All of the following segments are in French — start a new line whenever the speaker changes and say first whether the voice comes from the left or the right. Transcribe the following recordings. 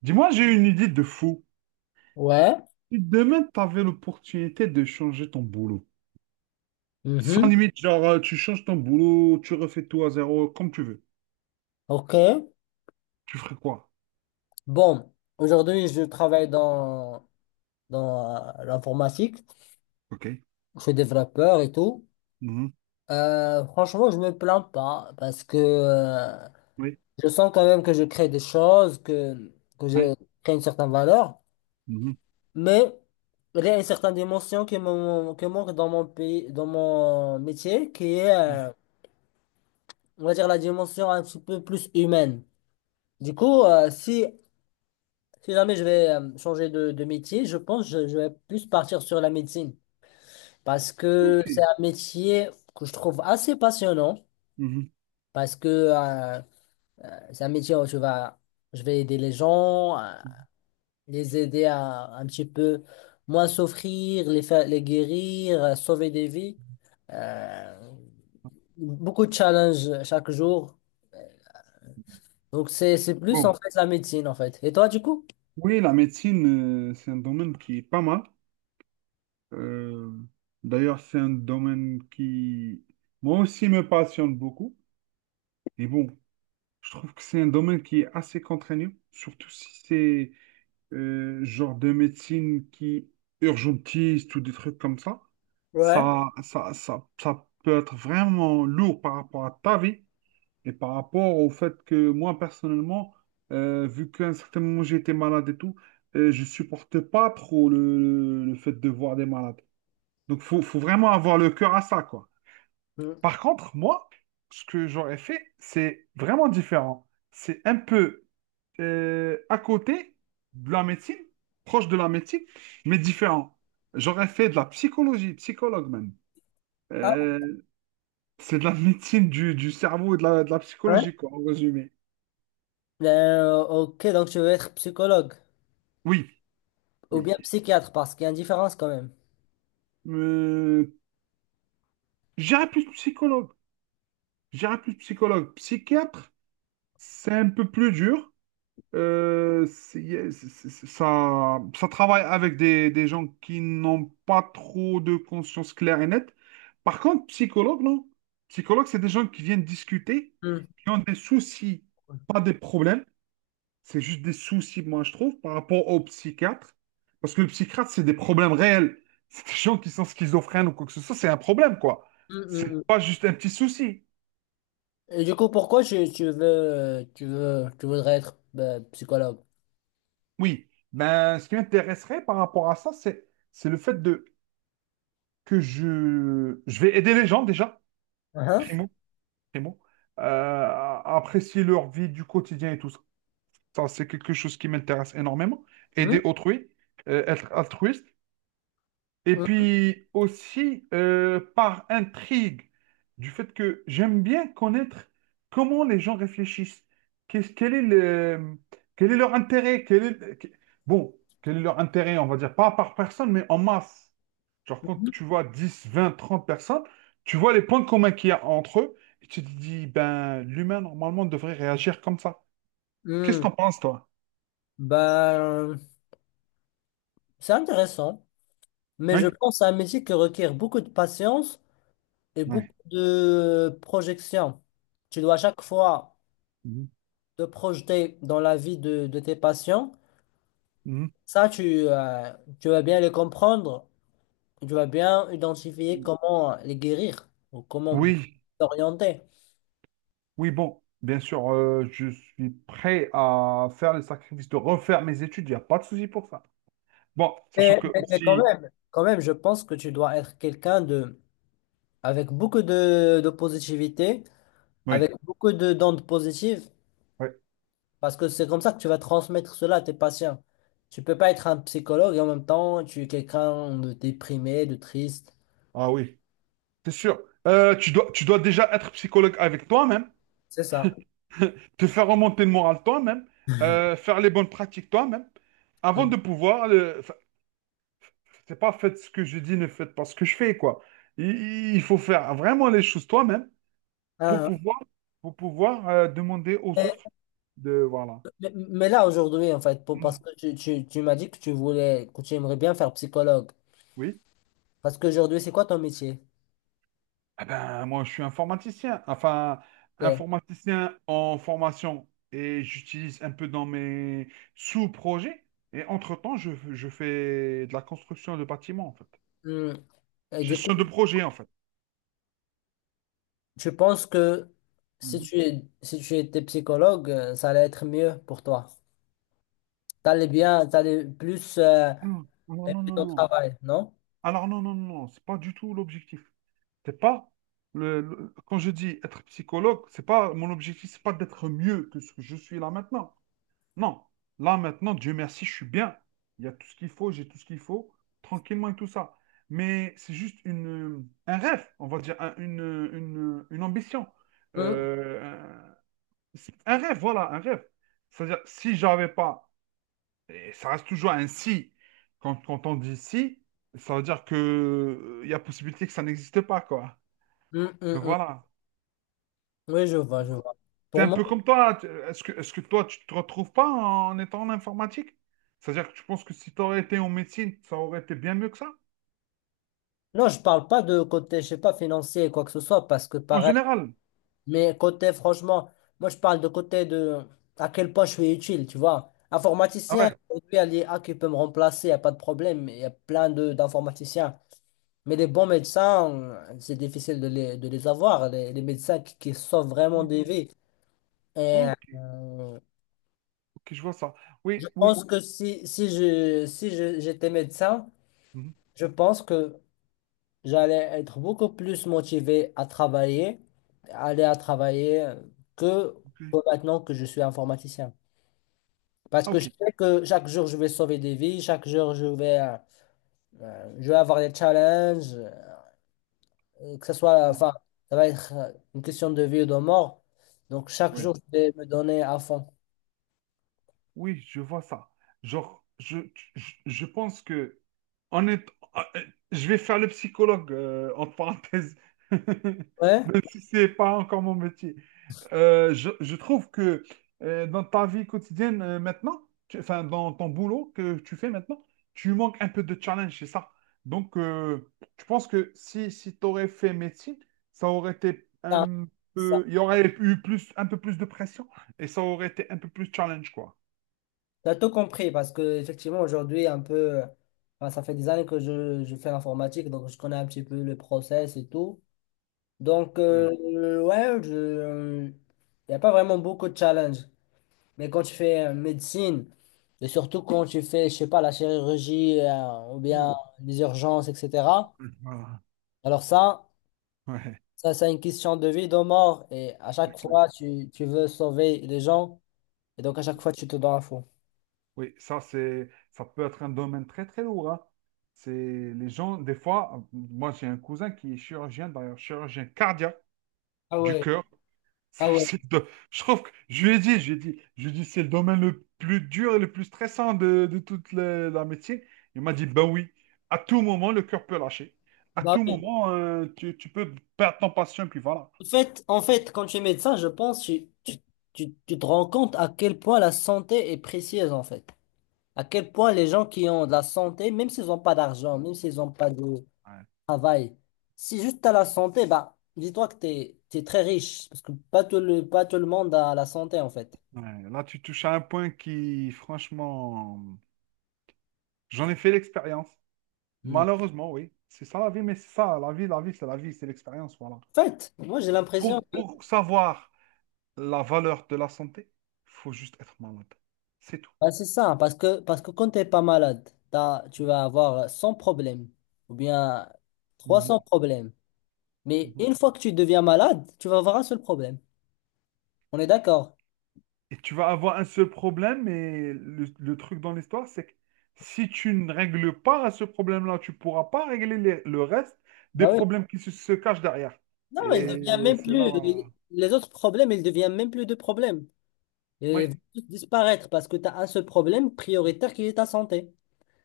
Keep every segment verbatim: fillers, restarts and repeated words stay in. right: Dis-moi, j'ai une idée de fou.
left: Ouais.
right: Si demain, tu avais l'opportunité de changer ton boulot, sans
left: Mhm.
right: limite, genre, euh, tu changes ton boulot, tu refais tout à zéro, comme tu veux,
left: OK.
right: tu ferais quoi?
left: Bon, aujourd'hui, je travaille dans, dans euh, l'informatique.
right: OK.
left: Je suis développeur et tout.
right: Mhm.
left: Euh, franchement, je me plains pas parce que euh,
right: Oui.
left: je sens quand même que je crée des choses, que, que je
right: Oui.
left: crée une certaine valeur.
right: Mhm.
left: Mais il y a une certaine dimension qui me, qui manque dans mon pays, dans mon métier, qui est, euh, on va dire, la dimension un petit peu plus humaine. Du coup, euh, si Si jamais je vais euh, changer de, de métier, je pense que je, je vais plus partir sur la médecine parce que c'est
right: OK.
left: un métier que je trouve assez passionnant
right: Mhm.
left: parce que euh, c'est un métier où tu vas, je vais aider les gens, euh, les aider à un petit peu moins souffrir, les faire, les guérir, euh, sauver des vies. Euh, beaucoup de challenges chaque jour. Donc c'est, c'est plus en
right: Bon.
left: fait la médecine en fait. Et toi du coup?
right: Oui, la médecine, euh, c'est un domaine qui est pas mal. Euh, d'ailleurs, c'est un domaine qui, moi aussi, me passionne beaucoup. Et bon, je trouve que c'est un domaine qui est assez contraignant, surtout si c'est euh, genre de médecine qui urgentiste ou des trucs comme ça,
left: Ouais.
right: ça, ça, ça, ça peut être vraiment lourd par rapport à ta vie et par rapport au fait que moi, personnellement, euh, vu qu'à un certain moment j'étais malade et tout, euh, je supportais pas trop le, le fait de voir des malades. Donc, faut, faut vraiment avoir le cœur à ça, quoi.
left: Mm.
right: Par contre, moi, ce que j'aurais fait, c'est vraiment différent. C'est un peu euh, à côté de la médecine, proche de la médecine, mais différent. J'aurais fait de la psychologie, psychologue même.
left: Ah,
right: Euh, c'est de la médecine du, du cerveau et de la, de la
left: ouais.
right: psychologie, quoi, en résumé.
left: Ben, Euh, ok, donc tu veux être psychologue.
right: Oui,
left: Ou
right: oui.
left: bien psychiatre, parce qu'il y a une différence quand même.
right: Euh, j'irais plus psychologue. J'irais plus psychologue. Psychiatre, c'est un peu plus dur. Euh, c'est- c'est- c'est- ça, ça travaille avec des, des gens qui n'ont pas trop de conscience claire et nette. Par contre, psychologue, non. Psychologue, c'est des gens qui viennent discuter,
left: Hmm.
right: qui ont des soucis,
left: Hmm,
right: pas des problèmes. C'est juste des soucis, moi, je trouve, par rapport au psychiatre. Parce que le psychiatre, c'est des problèmes réels. C'est des gens qui sont schizophrènes ou quoi que ce soit, c'est un problème, quoi.
left: hmm, hmm.
right: C'est pas juste un petit souci.
left: Et du coup, pourquoi tu, tu veux, tu veux, tu voudrais être ben, psychologue?
right: Oui. Ben, ce qui m'intéresserait par rapport à ça, c'est, c'est le fait de que je, je vais aider les gens déjà,
left: Hein.
right: primo, primo, euh, à apprécier leur vie du quotidien et tout ça. Ça, c'est quelque chose qui m'intéresse énormément.
left: Mhm.
right: Aider autrui, euh, être altruiste. Et puis aussi, euh, par intrigue, du fait que j'aime bien connaître comment les gens réfléchissent. Qu'est-ce- quel est le, quel est leur intérêt? Quel est, bon, quel est leur intérêt, on va dire, pas par personne, mais en masse. Genre, quand
left: Mhm.
right: tu vois dix, vingt, trente personnes, tu vois les points communs qu'il y a entre eux, et tu te dis, ben, l'humain, normalement, devrait réagir comme ça. Qu'est-ce que
left: Mhm.
right: t'en penses, toi?
left: Ben, c'est intéressant, mais je
right: Oui?
left: pense à un métier qui requiert beaucoup de patience et
right: Oui,
left: beaucoup de projection. Tu dois à chaque fois
right: mhm.
left: te projeter dans la vie de, de tes patients. Ça, tu, euh, tu vas bien les comprendre. Tu vas bien identifier
right: Mhm.
left: comment les guérir ou comment
right: Oui,
left: t'orienter.
right: oui, bon, bien sûr, euh, je suis prêt à faire le sacrifice de refaire mes études, il n'y a pas de souci pour ça. Bon, sachant
left: Mais,
right: que
left: mais- mais quand
right: aussi,
left: même, quand même, je pense que tu dois être quelqu'un de, avec beaucoup de, de positivité, avec
right: oui,
left: beaucoup de d'ondes positives,
right: oui,
left: parce que c'est comme ça que tu vas transmettre cela à tes patients. Tu peux pas être un psychologue et en même temps, tu es quelqu'un de déprimé, de triste.
right: ah oui, c'est sûr. Euh, tu dois, tu dois déjà être psychologue avec toi-même,
left: C'est ça.
right: te faire remonter le moral toi-même, euh, faire les bonnes pratiques toi-même. Avant
left: Mm.
right: de pouvoir, le- enfin, c'est pas faites ce que je dis, ne faites pas ce que je fais, quoi. Il, il faut faire vraiment les choses toi-même pour
left: Ah,
right: pouvoir, pour pouvoir euh, demander aux
left: mais,
right: autres de, voilà.
left: mais- mais là, aujourd'hui, en fait, pour-
right: Hmm.
left: parce que tu, tu, tu m'as dit que tu voulais, que tu aimerais bien faire psychologue.
right: Oui.
left: Parce qu'aujourd'hui, c'est quoi ton métier?
right: Ah ben, moi, je suis informaticien, enfin,
left: Ok.
right: informaticien en formation et j'utilise un peu dans mes sous-projets. Et entre-temps, je, je fais de la construction de bâtiments, en fait.
left: Hmm. Et du coup,
right: Gestion de projet, en fait.
left: tu penses que si
right: Mhm.
left: tu es, si tu étais psychologue, euh, ça allait être mieux pour toi. T'allais bien, t'allais plus euh,
right: Ah, alors non,
left: aimer
right: non,
left: ton
right: non.
left: travail, non?
right: Alors non, non, non, non, c'est pas du tout l'objectif. C'est pas le, le- quand je dis être psychologue, c'est pas mon objectif, c'est pas d'être mieux que ce que je suis là maintenant. Non, là maintenant, Dieu merci, je suis bien. Il y a tout ce qu'il faut, j'ai tout ce qu'il faut, tranquillement et tout ça. Mais c'est juste une, un rêve, on va dire, un- une, une, une ambition.
left: Hmm,
right: Euh, un, c'est un rêve, voilà, un rêve. C'est-à-dire, si j'avais pas, et ça reste toujours un si, quand, quand on dit si, ça veut dire que euh, il y a possibilité que ça n'existe pas, quoi.
left: hmm, hmm,
right: Donc
left: hmm.
right: voilà.
left: Oui, je vois, je vois.
right: C'est
left: Pour
right: un
left: moi,
right: peu comme toi. tu- Est-ce que, est-ce que toi, tu te retrouves pas en étant en informatique? C'est-à-dire que tu penses que si tu aurais été en médecine, ça aurait été bien mieux que ça?
left: non, je parle pas de côté, je sais pas, financier, quoi que ce soit, parce que
right: En
left: pareil,
right: général.
left: mais côté, franchement, moi, je parle de côté de à quel point je suis utile, tu vois.
right: Ah
left: Informaticien,
right: ouais.
left: aujourd'hui, il y a l'I A qui peut me remplacer, il n'y a pas de problème, il y a plein de d'informaticiens. Mais les bons médecins, c'est difficile de les, de les avoir, les, les médecins qui, qui sauvent vraiment
right: Ok,
left: des vies. Et
right: ok,
left: euh,
right: ok, je vois ça.
left: je
right: Oui, oui.
left: pense que si, si je, si je- j'étais médecin,
right: Mhm,
left: je pense que j'allais être beaucoup plus motivé à travailler, aller à travailler que, que
right: ok.
left: maintenant que je suis informaticien. Parce
right: Ah,
left: que je
right: ok.
left: sais que chaque jour, je vais sauver des vies, chaque jour, je vais, euh, euh, je vais avoir des challenges. Euh, que ce soit,
right: Oui,
left: enfin, ça va être euh, une question de vie ou de mort. Donc, chaque
right: oui,
left: jour, je vais me donner à fond.
right: oui, je vois ça. Genre, je, je, je pense que en est- ah, euh, je vais faire le psychologue, euh, entre parenthèses,
left: Ouais,
right: même si c'est pas encore mon métier. Euh, je, je trouve que euh, dans ta vie quotidienne euh, maintenant, tu- enfin dans ton boulot que tu fais maintenant, tu manques un peu de challenge, c'est ça. Donc, euh, je pense que si, si tu aurais fait médecine, ça aurait été
left: ça,
right: un
left: ça,
right: peu, il y aurait eu plus, un peu plus de pression et ça aurait été un peu plus challenge, quoi.
left: t'as tout compris parce que, effectivement, aujourd'hui, un peu, euh, enfin, ça fait des années que je, je fais l'informatique, donc je connais un petit peu le process et tout. Donc,
right: Ouais.
left: euh, ouais, je, il n'y a pas vraiment beaucoup de challenges. Mais quand tu fais euh, médecine, et surtout quand tu fais, je sais pas, la chirurgie, euh, ou bien
right: Ouh.
left: les urgences, et cétéra,
right: Voilà.
left: alors ça,
right: Ouais,
left: Ça, c'est une question de vie, de mort. Et à chaque
right: c'est clair.
left: fois, tu, tu veux sauver les gens. Et donc, à chaque fois, tu te donnes à fond.
right: Oui, ça c'est, ça peut être un domaine très très lourd, hein. C'est les gens, des fois, moi j'ai un cousin qui est chirurgien, d'ailleurs chirurgien cardiaque.
left: Ah
right: Du
left: ouais,
right: cœur. C'est-
left: ah ouais.
right: c'est le do- Je trouve que je lui ai dit, je lui ai dit, je lui ai dit, c'est le domaine le plus dur et le plus stressant de, de toute la, la médecine. Il m'a dit, ben oui, à tout moment, le cœur peut lâcher. À
left: Bah
right: tout
left: oui.
right: moment, euh, tu, tu peux perdre ton patient, puis voilà.
left: En fait, en fait, quand tu es médecin, je pense tu, tu, tu, tu te rends compte à quel point la santé est précieuse, en fait. À quel point les gens qui ont de la santé, même s'ils n'ont pas d'argent, même s'ils n'ont pas de
right: Ouais,
left: travail, si juste tu as la santé, bah, dis-toi que tu es, très riche. Parce que pas tout le, pas tout le monde a la santé, en fait.
right: ouais. Là, tu touches à un point qui, franchement, j'en ai fait l'expérience.
left: Hmm.
right: Malheureusement, oui. C'est ça la vie, mais c'est ça, la vie, la vie, c'est la vie, c'est l'expérience, voilà.
left: En fait, moi, j'ai l'impression.
right: Pour, pour savoir la valeur de la santé, il faut juste être malade. C'est tout.
left: Ah, c'est ça, parce que, parce que quand tu n'es pas malade, t'as- tu vas avoir cent problèmes ou bien trois cents
right: Mhm.
left: problèmes. Mais
right: Mhm.
left: une fois que tu deviens malade, tu vas avoir un seul problème. On est d'accord?
right: Et tu vas avoir un seul problème, et le, le truc dans l'histoire, c'est que si tu ne règles pas ce problème-là, tu pourras pas régler les- le reste des
left: Bah oui.
right: problèmes qui se, se cachent derrière.
left: Non, il devient
right: Et
left: même
right: c'est là,
left: plus.
right: voilà.
left: il- Les autres problèmes, ils deviennent même plus de problèmes. Ils
right: Oui,
left: vont tous disparaître parce que tu as un seul problème prioritaire qui est ta santé.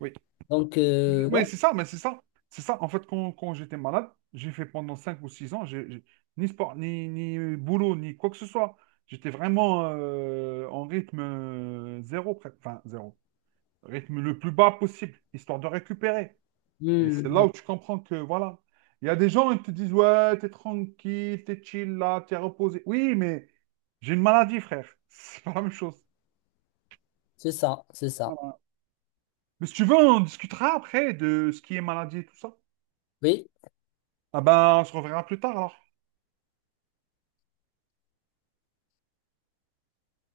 right: oui.
left: Donc, euh, ouais.
right: Oui, c'est ça, mais c'est ça. C'est ça. En fait, quand, quand j'étais malade, j'ai fait pendant cinq ou six ans, j'ai, j'ai- ni sport, ni, ni boulot, ni quoi que ce soit. J'étais vraiment euh, en rythme euh, zéro, pre- enfin zéro, rythme le plus bas possible, histoire de récupérer. Et
left: Hmm.
right: c'est là où tu comprends que, voilà, il y a des gens qui te disent, ouais, t'es tranquille, t'es chill là, t'es reposé. Oui, mais j'ai une maladie, frère. C'est pas la même chose.
left: C'est ça, c'est ça.
right: Mais si tu veux, on discutera après de ce qui est maladie et tout ça.
left: Oui.
right: Ah ben, on se reverra plus tard alors.